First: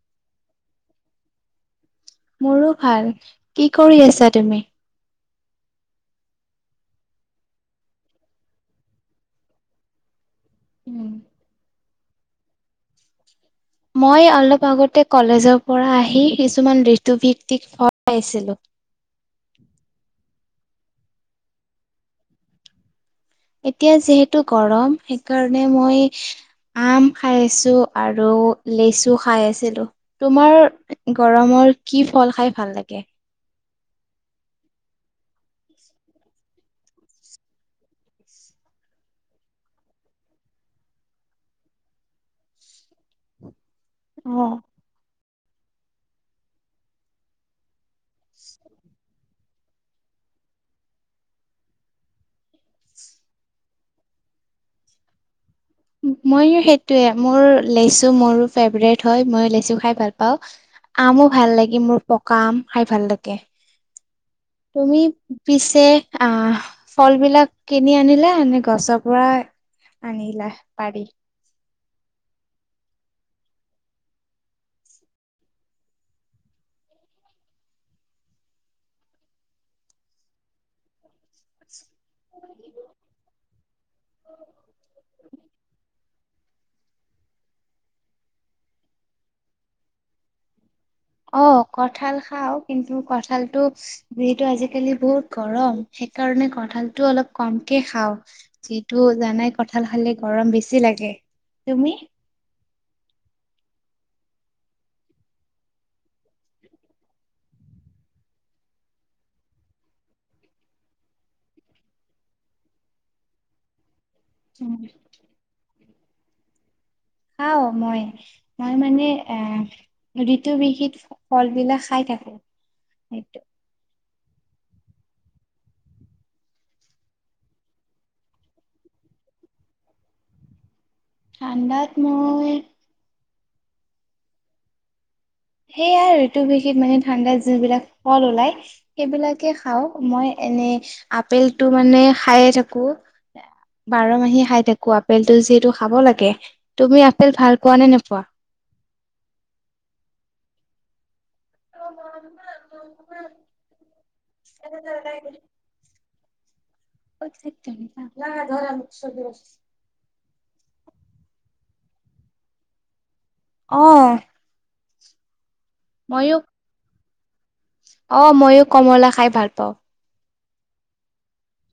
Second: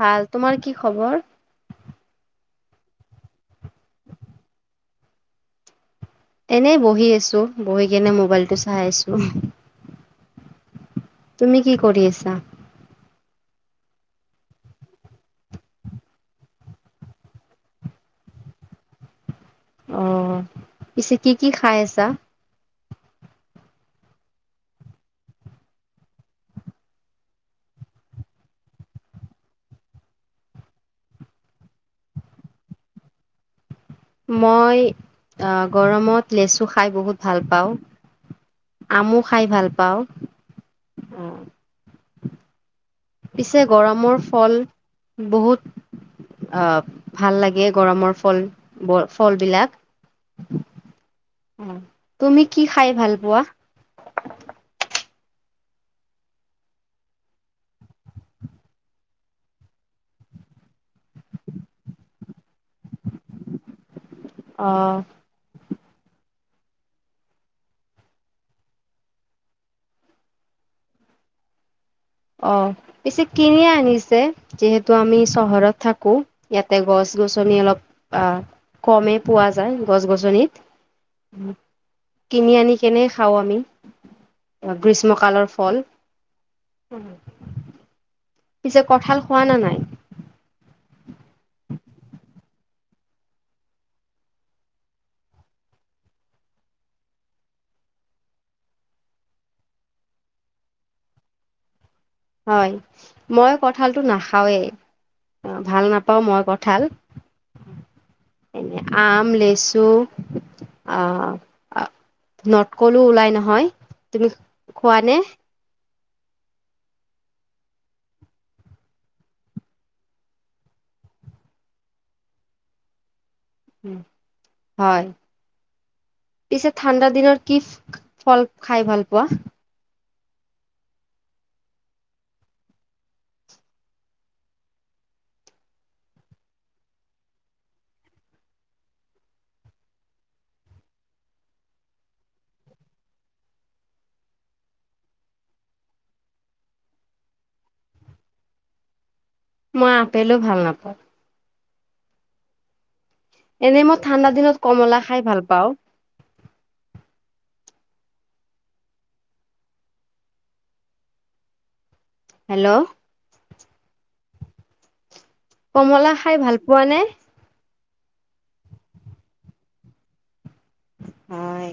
ভাল তোমাৰ কি খবৰ। মোৰো ভাল। কি কৰি আছা তুমি? এনেই বহি আছো বহি কেনে মোবাইলটো চাই আছো। উম। তুমি কি কৰিয় আছা। মই অলপ আগতে কলেজৰ পৰা আহি কিছুমান ঋতুভিত্তিক ভয় পাইছিলোঁ। অ পিছে কি কি খাই আছা। এতিয়া যিহেতু গৰম সেইকাৰণে মই আম খাই আছো আৰু লেচু খাই আছিলো ।তোমাৰ গৰমৰ কি ফল খাই ভাল লাগে। মই গৰমত লেচু খাই বহুত ভাল পাওঁ আমো খাই ভাল পাওঁ। পিছে। যে গৰমৰ ফল। অ', বহুত আহ ভাল লাগে গৰমৰ ফল ফল বিলাক তুমি কি খাই ভাল পোৱা। মইো সেইটোৱে মোৰ লেচু মোৰো ফেভৰেট হয় মই লেচু খাই ভাল পাওঁ ।আমো ভাল লাগি মোৰ পকা আম। খাই ভাল লাগে অ' তুমি। তে অ ফল বিলাক কিনি আনিলা ননে গছৰ পৰা আনিলা। পাৰি। অ পিছে কিনিয়ে আনিছে যিহেতু আমি চহৰত থাকো ইয়াতে গছ গছনি অলপ কমেই পোৱা যায় গছ গছনিত। কিনি আনি কেনে খাওঁ আমি গ্ৰীষ্ম কালৰ। ফল। উম। পিছে কঁঠাল খোৱা না নাই। অ কঠাল খাওঁ। কিন্তু কঠালতটো যিহেতু আজিকালি বহুত গৰম সেইকাৰণে কঠালতটো অলপ কমকে খাওঁ যিটো জানাই কঠাল খালে গৰম বেছি লাগে তুমি। মই কঠালতটো নাখাওৱেই ভাল নাপাওঁ ।মই কঠাল এনে আম লেচু অহ নটকলো ওলাই নহয়। তুমি উম, খোৱা নে। খাও মই মই মানে এ ঋতু বিহিত ফল বিলাক খাই থাকো সেইটো। হয় পিছে ঠাণ্ডা দিনৰত কি ফল খাই ভাল পোৱা। থঠাণ্ডাত মই। সেয়া ঋতুভেষিত মানে ঠাণ্ডাত যোন বিলাক ফল ওলাই সেইবিলাকে খাও। মই এনে আপেলটো মানে খায়ে থাকো বাৰ মাহে খাই থাকো আপেলটো যিহেতু খাব লাগে। তুমি আপেল ভাল পোৱা নে নোপোৱা। মই আপেলোও ভাল নাপাওঁ। অ [unintelligible] এনেই মই ঠাণ্ডা দিনত কমলা খাই ভাল পাওঁ। [unintelligible] হেল্ল' অহ কমলা ময়ো খাই ভাল পোৱা নে? অ মইও কমলা খাই ভাল পাওঁ। হয়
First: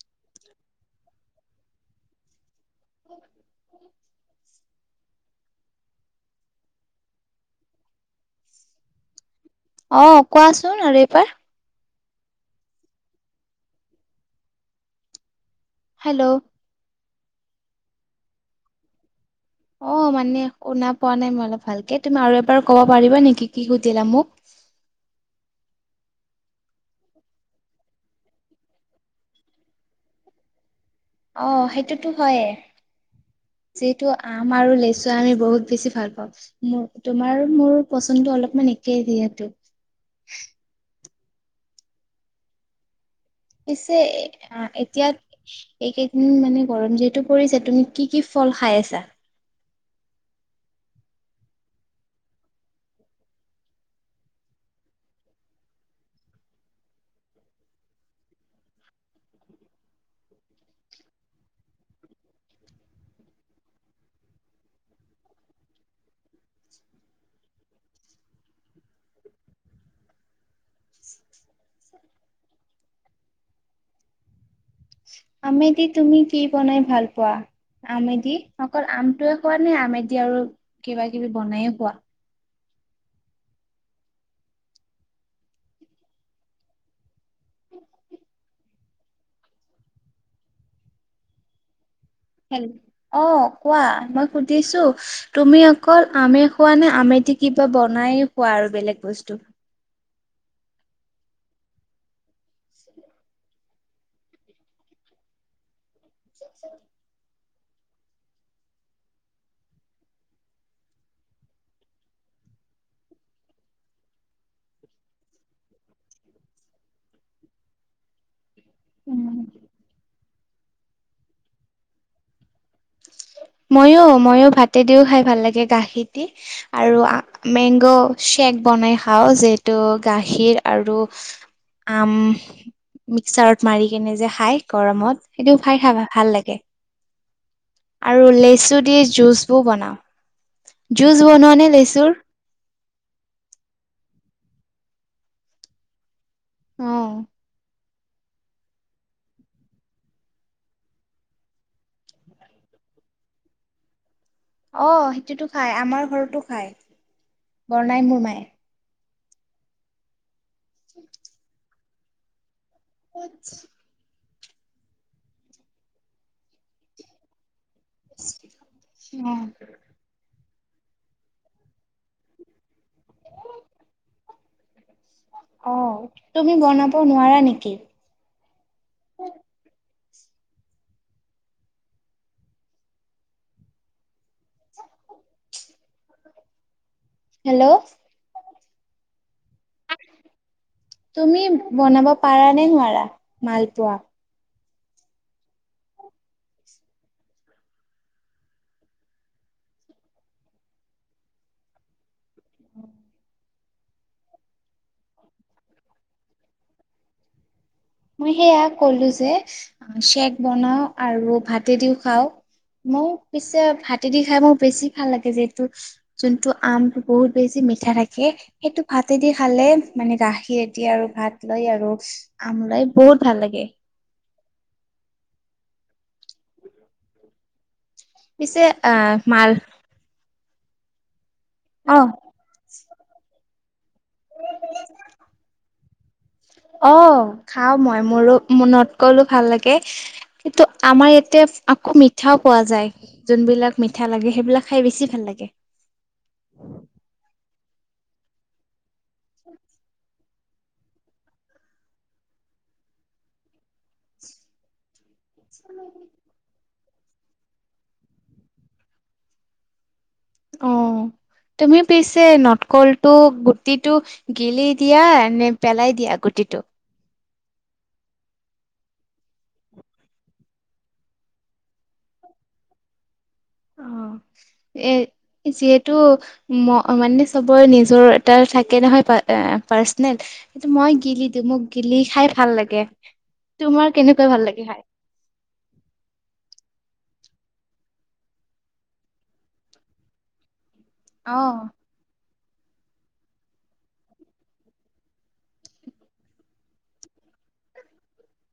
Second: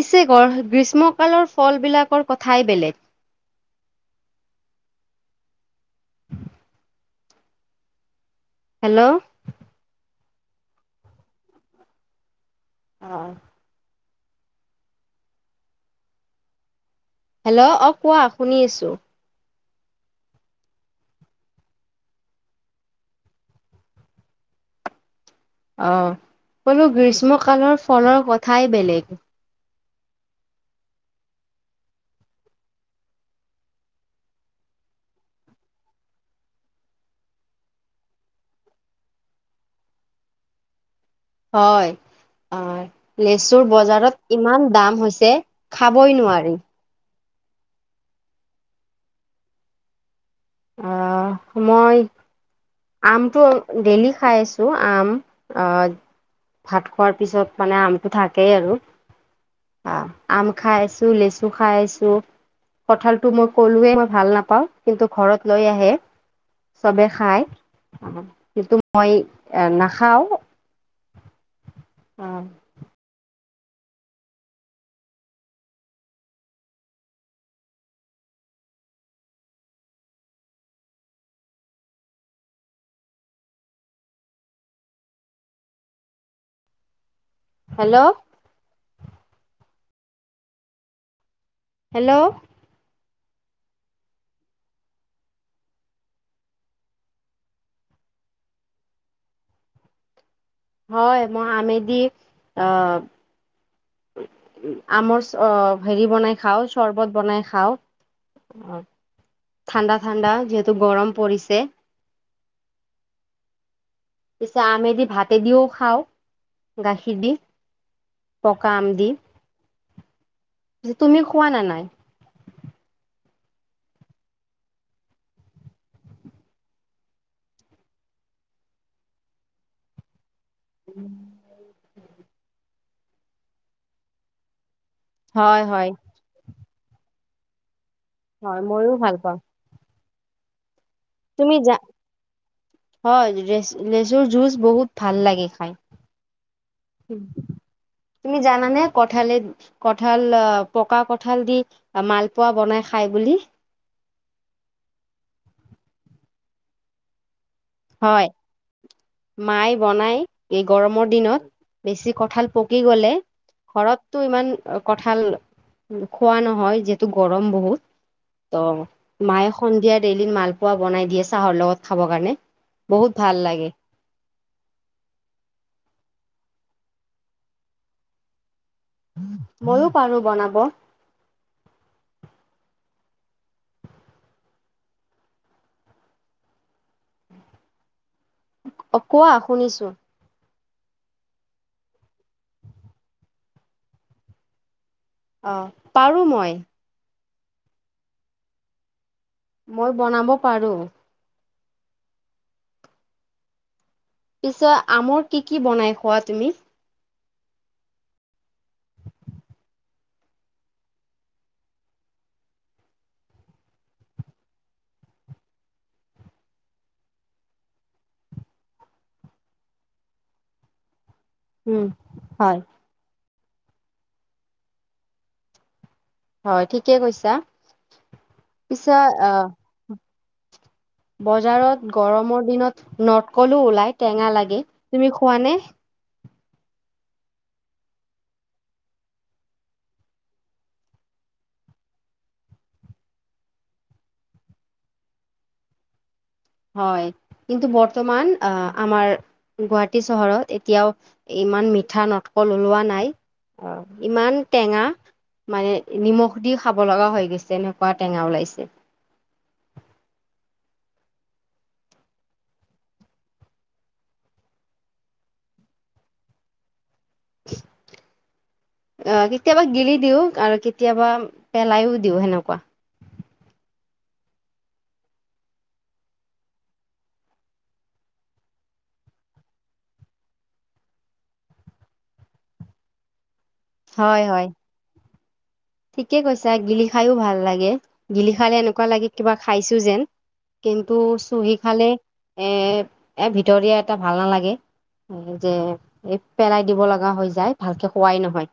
পিছে গৰ গ্ৰীষ্ম কালৰ ফল বিলাকৰ কথ- ঠাই বেলেগ। হেল্ল' অ কোৱাচোন আৰু এইবাৰ অ হেল্ল' হেল্ল' অ কোৱা শুনি আছো অ মানে শুনা পোৱা নাই মই অলপ ভালকে তুমি আৰু এবাৰ কব পাৰিবা নেকি কি সুধিলা মোক? অ কলো গ্ৰীষ্ম কালৰ ফলৰ কথাই বেলেগ। অ সেইটোতো হয়ে। যিহেতু আম আৰু লেচু আমি বহুত বেছি ভাল পাওঁ মোৰ তোমাৰ মোৰ পচন্দ অলপমান একেই যিহেতু। হয় অ লেচুৰ পিছে বজাৰত ইমান দাম এতিয়া হৈছে, খাবই নোৱাৰি। কৰিছা তুমি কি কি ফল খাই আছা? অ মই আমটো ডেইলি খাই আছো আম অ ভাত খোৱাৰ পিছত মানে আমটো থাকেই আৰু অ আম খাই আছো, লেচু খাই আছো, কঠালটো মই কলোৱেই মই ভাল নাপাওঁ কিন্তু ঘৰত লৈ আহে চবে খাই কিন্তু মই এ নাখাওঁ। আহ্ আমে দি তুমি কি বনাই ভাল পোৱা আমে দি অকল আমটোৱে খোৱা নে আমে দি আৰু কিবা কিবি বনাইয়ো খোৱা। হেল্ল' হেল্ল' হেল্ল' অ কোৱা মই সুধিছো তুমি অকল আমে খোৱা নে আমে দি কিবা বনাই খোৱা আৰু বেলেগ বস্তু। হয় মই আমিদি অ আমৰ চব হেৰি বনাই খাওঁ চৰ্বত বনাই খাওঁ। অ ঠাণ্ডা ঠাণ্ডা যিহেতু গৰম পৰিছে। পিছে আমে দি ভাতে দিওঁ খাওঁ গাখীৰ দি। পকা আম দি উম তুমিও খোৱা নে নাই? ময়ো ময়ো ভাতে দিওঁ খাই ভাল লাগে গাখীৰ দি আৰু মেংগ চেক বনাই খাও যিহেতু গাখীৰ- আৰু আম মিক্সাৰত মাৰি কিনে যে খাই। গৰমত সেইটোও হয় খাই হয় খাবা ভাল লাগে। আৰু হয় লেচু ময়ো দি ভাল পাওঁ জুচবোৰ বনাওঁ। তুমি যা হয় লেচুৰ জুচ বহুত ভাল লাগে খাই। উম, তুমি জানানে কঠালে - কঁঠাল, পকা কঠাল দি মালপোৱা বনাই খায় বুলি? অহ, সেইটোতো খায় আমাৰ ঘৰতো খায়। বনাই মোৰমাই। মাই বনাই। এই গৰমৰ দিনত? বেছি কঁঠাল, পকি গলে ঘৰত, টো ইমান কঠাল খোৱা নহয় যিহেতু গৰম বহুত। ত, অ মায়ে সন্ধিয়া ডেইলিন মালপু, খোৱা বনাই দিয়ে, চাহৰ লগত খাবৰ কাৰণে। বহুত ভাল লাগে। অহ, তুমি বনাব নোৱাৰা নেকি? ময়ো পাৰো বনাব। হেল্ল', কোৱা শুনিছো। তুমি বনাব পাৰা নে নোৱাৰা মালপোৱা? অহ, পাৰো মই। মই বনাব পাৰো। পিছত আমৰ কি কি বনাই খোৱা তুমি? মই সেয়া কলো যে ছেক বনাও আৰু ভাতেদিও খাও, মোৰ পিছে ভাতেদি খাই মোৰ বেছি ভাল লাগে। যিহেতু যোনটো আমটো বহুত বেছি মিঠা থাকে, সেইটো ভাতেদি খালে মানে গাখিৰেদি আৰু ভাত, লৈ উম, আৰু হয়। আম লাই, ভাল লাগে। হয় ঠিকে কৈছা। পিছে আহ, মাল, বজাৰত অ গৰমৰ দিনত নটকলো ওলাই টেঙা লাগে তুমি খোৱা নে? অহ, খাও মই মোৰো নটকলো ভাল লাগে। কিন্তু আমাৰ ইয়াতে আকৌ মিঠাও পোৱা যায়, যোনবিলাক মিঠা লাগে সেইবিলাক খাই বেছি ভাল লাগে। হয়, কিন্তু বৰ্তমান আহ, আমাৰ গুৱাহাটী চহৰত, তেতিয়াও ইমান মিঠা নটকল ওলোৱা নাই অ', ইমান টেঙা । মানে নিমখ দি, খাব লগা হৈ গৈছে, এনেকুৱা টেঙা ওলাইছে। অহ, তুমি পিছে নটকলটো গুটিটো গিলি দিয়া নে, পেলাই দিয়া গুটিটো? আহ, কেতিয়াবা গিলি দিও আৰু কেতিয়াবা পেলাইও দিও সেনেকুৱা। অহ, এ, যিহেতু মানে চবৰে নিজৰ এটা থাকে নহয় প- পাৰ্চনেল সেতু মই গিলি দিও মোক গিলি খাই ভাল লাগে। তোমাৰ হয়, কেনেকুৱা ভাল হয়। লাগে খাই? ঠিকে কৈছা গিলি খাইয়ো ভাল লাগে। গিলি খালে এনেকুৱা লাগে কিবা খাইছো যেন। কিন্তু চুহি অ', খালে, এ, ভিতৰীয়া এটা ভাল নালাগে যে এই পেলাই দিব লগা হৈ যায় ভালকৈ খোৱাই নহয়।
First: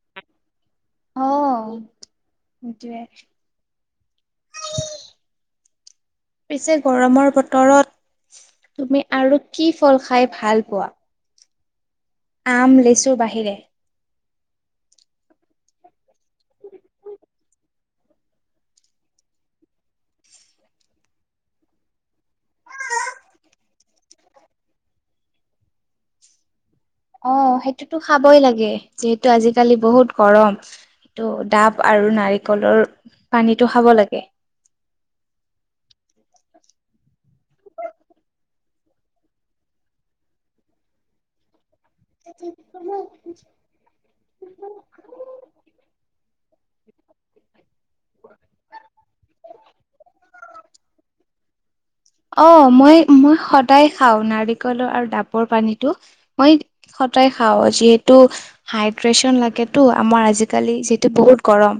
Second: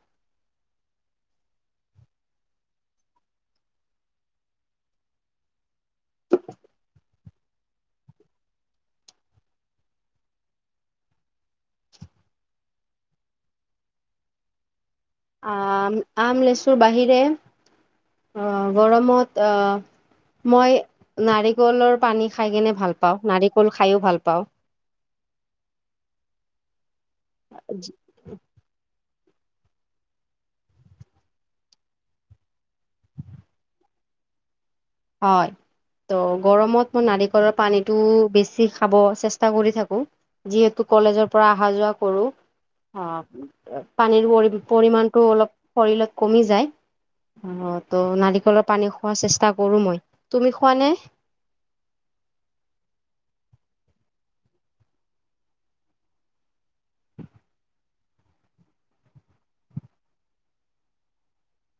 অ এটোৱে পিছে গৰমৰ বতৰত তুমি আৰু কি ফল খাই ভাল পোৱা? আম, লেচু, বাহিৰে? আহ আম, লেচুৰ বাহিৰে গৰমত মই, নাৰিকলৰ পানী খাই কিনে ভাল পাওঁ। নাৰিকল খাইো ভাল পাওঁ। অ সেইটোতো খাবই লাগে যিহে টো আজিকালি বহুত গৰম, এইটো ডাব আৰু নাৰিকলৰ পানীটো খাব লাগে। হয় ত' গৰমত মই নাৰিকলৰ পানীটো বেছি খাব চেষ্টা কৰি থাকো। যিহেতু কলেজৰ পৰা অহা যোৱা কৰো, হা পানীৰ পৰি-পৰিমাণটো অলপ কৰিলে কমি যায় ত' নাৰিকলৰ পানী খোৱা চেষ্টা কৰো মই। তুমি খোৱা নে? অ মই, মই সদায় খাওঁ নাৰিকলৰ আৰু ডাবৰ পানীটো। মই সদায় খাওঁ, যিহেতু হাইড্ৰেচন লাগেতো আমাৰ আজিকালি যিতু বহুত গৰম।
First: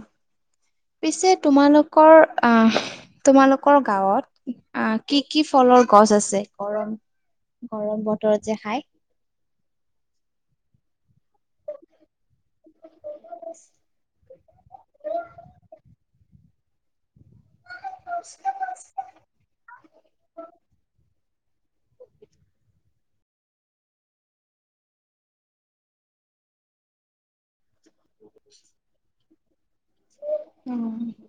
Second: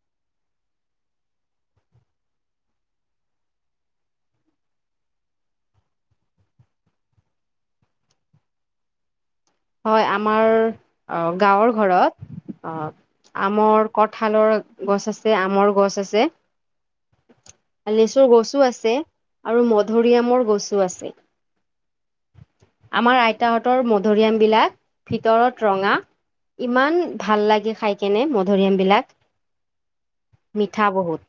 পিছে তোমালোকৰ, আহ তোমালোকৰ গাঁৱত আ কি কি ফলৰ গছ আছে, গৰম গৰম বতৰত যে খাই? হয়, আমাৰ অ গাঁৱৰ ঘৰত অ আমৰ, কঠালৰ গছ আছে, আমৰ গছ আছে লেচুৰ গছো আছে আৰু মধুৰিআমৰ গছো আছে। আমাৰ আইতাহঁতৰ মধুৰিআম বিলাক ভিতৰত ৰঙা, ইমান ভাল লাগে খাই কেনে মধুৰিআম বিলাক। মিঠা বহুত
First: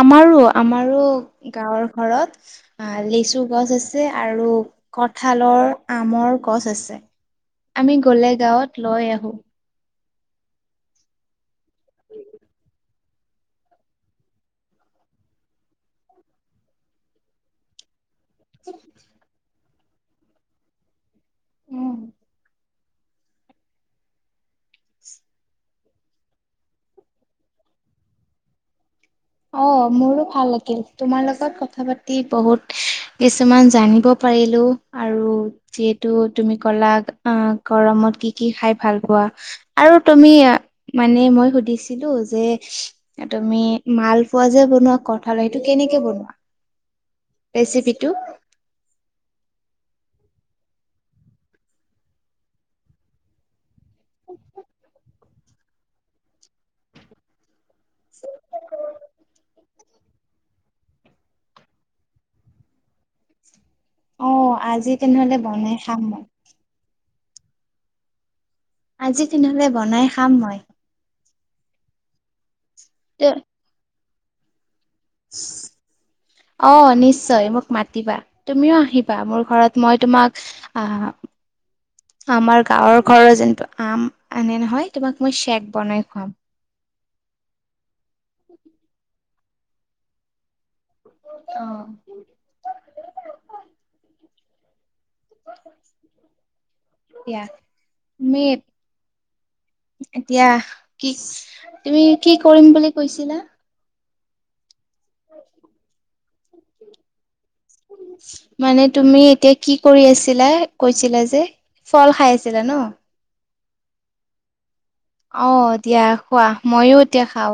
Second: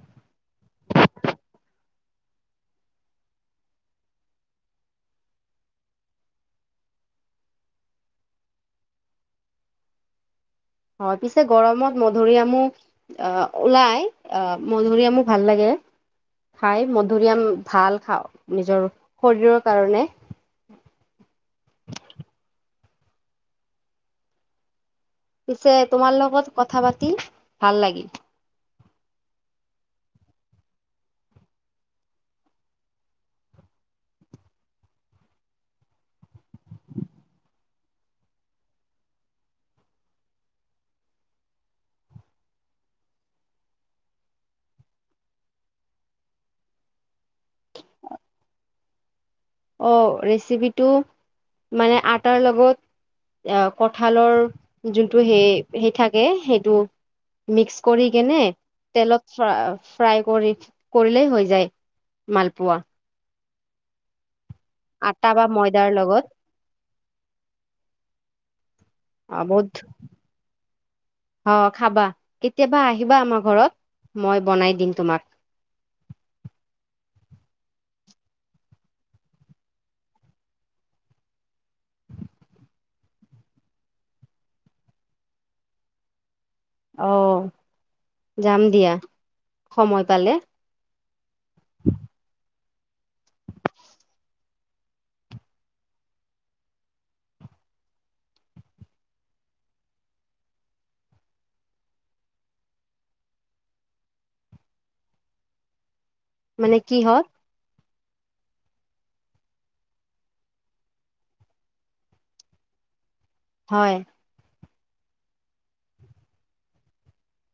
আমাৰো আমাৰো গাঁৱৰ ঘৰত আ লেচু গছ আছে আৰু কঠালৰ, আমৰ গছ আছে। আমি গলে গাঁৱত লৈ আহো। হয়, পিছে গৰমত মধুৰিআমু আহ ওলাই আহ মধুৰিআমু ভাল লাগে, খাই মধুৰিআম ভাল খাওঁ নিজৰ শৰীৰৰ কাৰণে উম, পিছে তোমাৰ লগত কথা পাতি ভাল লাগিল। অ মোৰো ভাল লাগিল। তোমাৰ লগত কথা পাতি বহুত কিছুমান জানিব পাৰিলো আৰু যিহেতু তুমি কলা গৰমত কি কি খাই ভাল পোৱা আৰু তুমি মানে, মই সুধিছিলো যে তুমি মালপোৱা যে বনোৱা কঠালৰ, সেইটো কেনেকে বনোৱা? ৰেচিপিটো অঁ ৰেচিপিটো, মানে আটাৰ লগত আ কঁঠালৰ যোনটো সেই সেই থাকে সেইটো মিক্স কৰি কেনে, তেলত ফ ফ্ৰাই কৰি-কৰিলেই হৈ যায়, মালপোৱা। অ' আজি আটা তেনেহলে বা বনাই ময়দাৰ খাম মই। লগত আজি অ তেনেহলে বহুত বনাই খাম মই। অ খাবা কেতিয়াবা আহিবা আমাৰ ঘৰত। মই বনাই দিম। তোমাক [unintelligible] অ নিশ্চয় নিশ্চয় মোক মাতিবা। তুমিও আহিবা, মোৰ ঘৰত মই তোমাক আহ, আমাৰ গাঁৱৰ ঘৰৰ যে আম আনে নহয় তোমাক মই চেক বনাই খুৱাম। আহ যাম দিয়া সময় পালে। অ এয়া তুমি এতিয়া কি তুমি কি কৰিম বুলি কৈছিলা? হয় [inaudible] মানে কি হল? মানে তুমি এতিয়া কি কৰি আছিলা কৈছিলা যে ফল খাই আছিলা ন? হয়। আহ দিয়া খোৱা, ময়ো এতিয়া খাও।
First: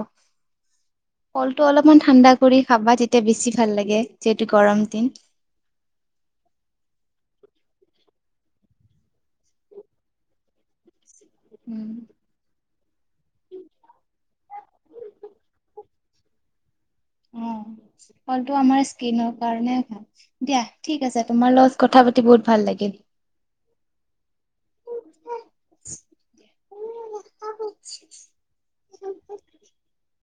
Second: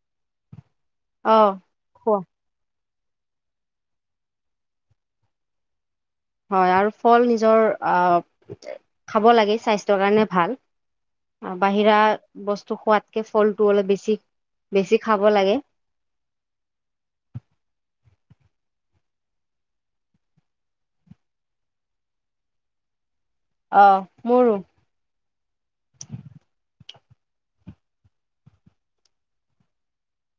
কল অ', টো অলপমান খোৱা ঠাণ্ডা কৰি খাবা তেতিয়া। বেছি ভাল লাগে যিহেতু গৰম দিন। হয় আৰু ফল নিজৰ আ খাব লাগে ।স্বাস্থ্যৰ কাৰণে ভাল। বাহিৰা বস্ত টো খুৱাতকে ফলটো অলপ বেছি বেছি খাব লাগে। অ ফলটো আমাৰ স্কিনৰ কাৰণে ভাল দিয়া, ঠিক আছে তোমাৰ লগত কথা পাতি বহুত ভাল লাগিল আহ মোৰো। [unintelligible]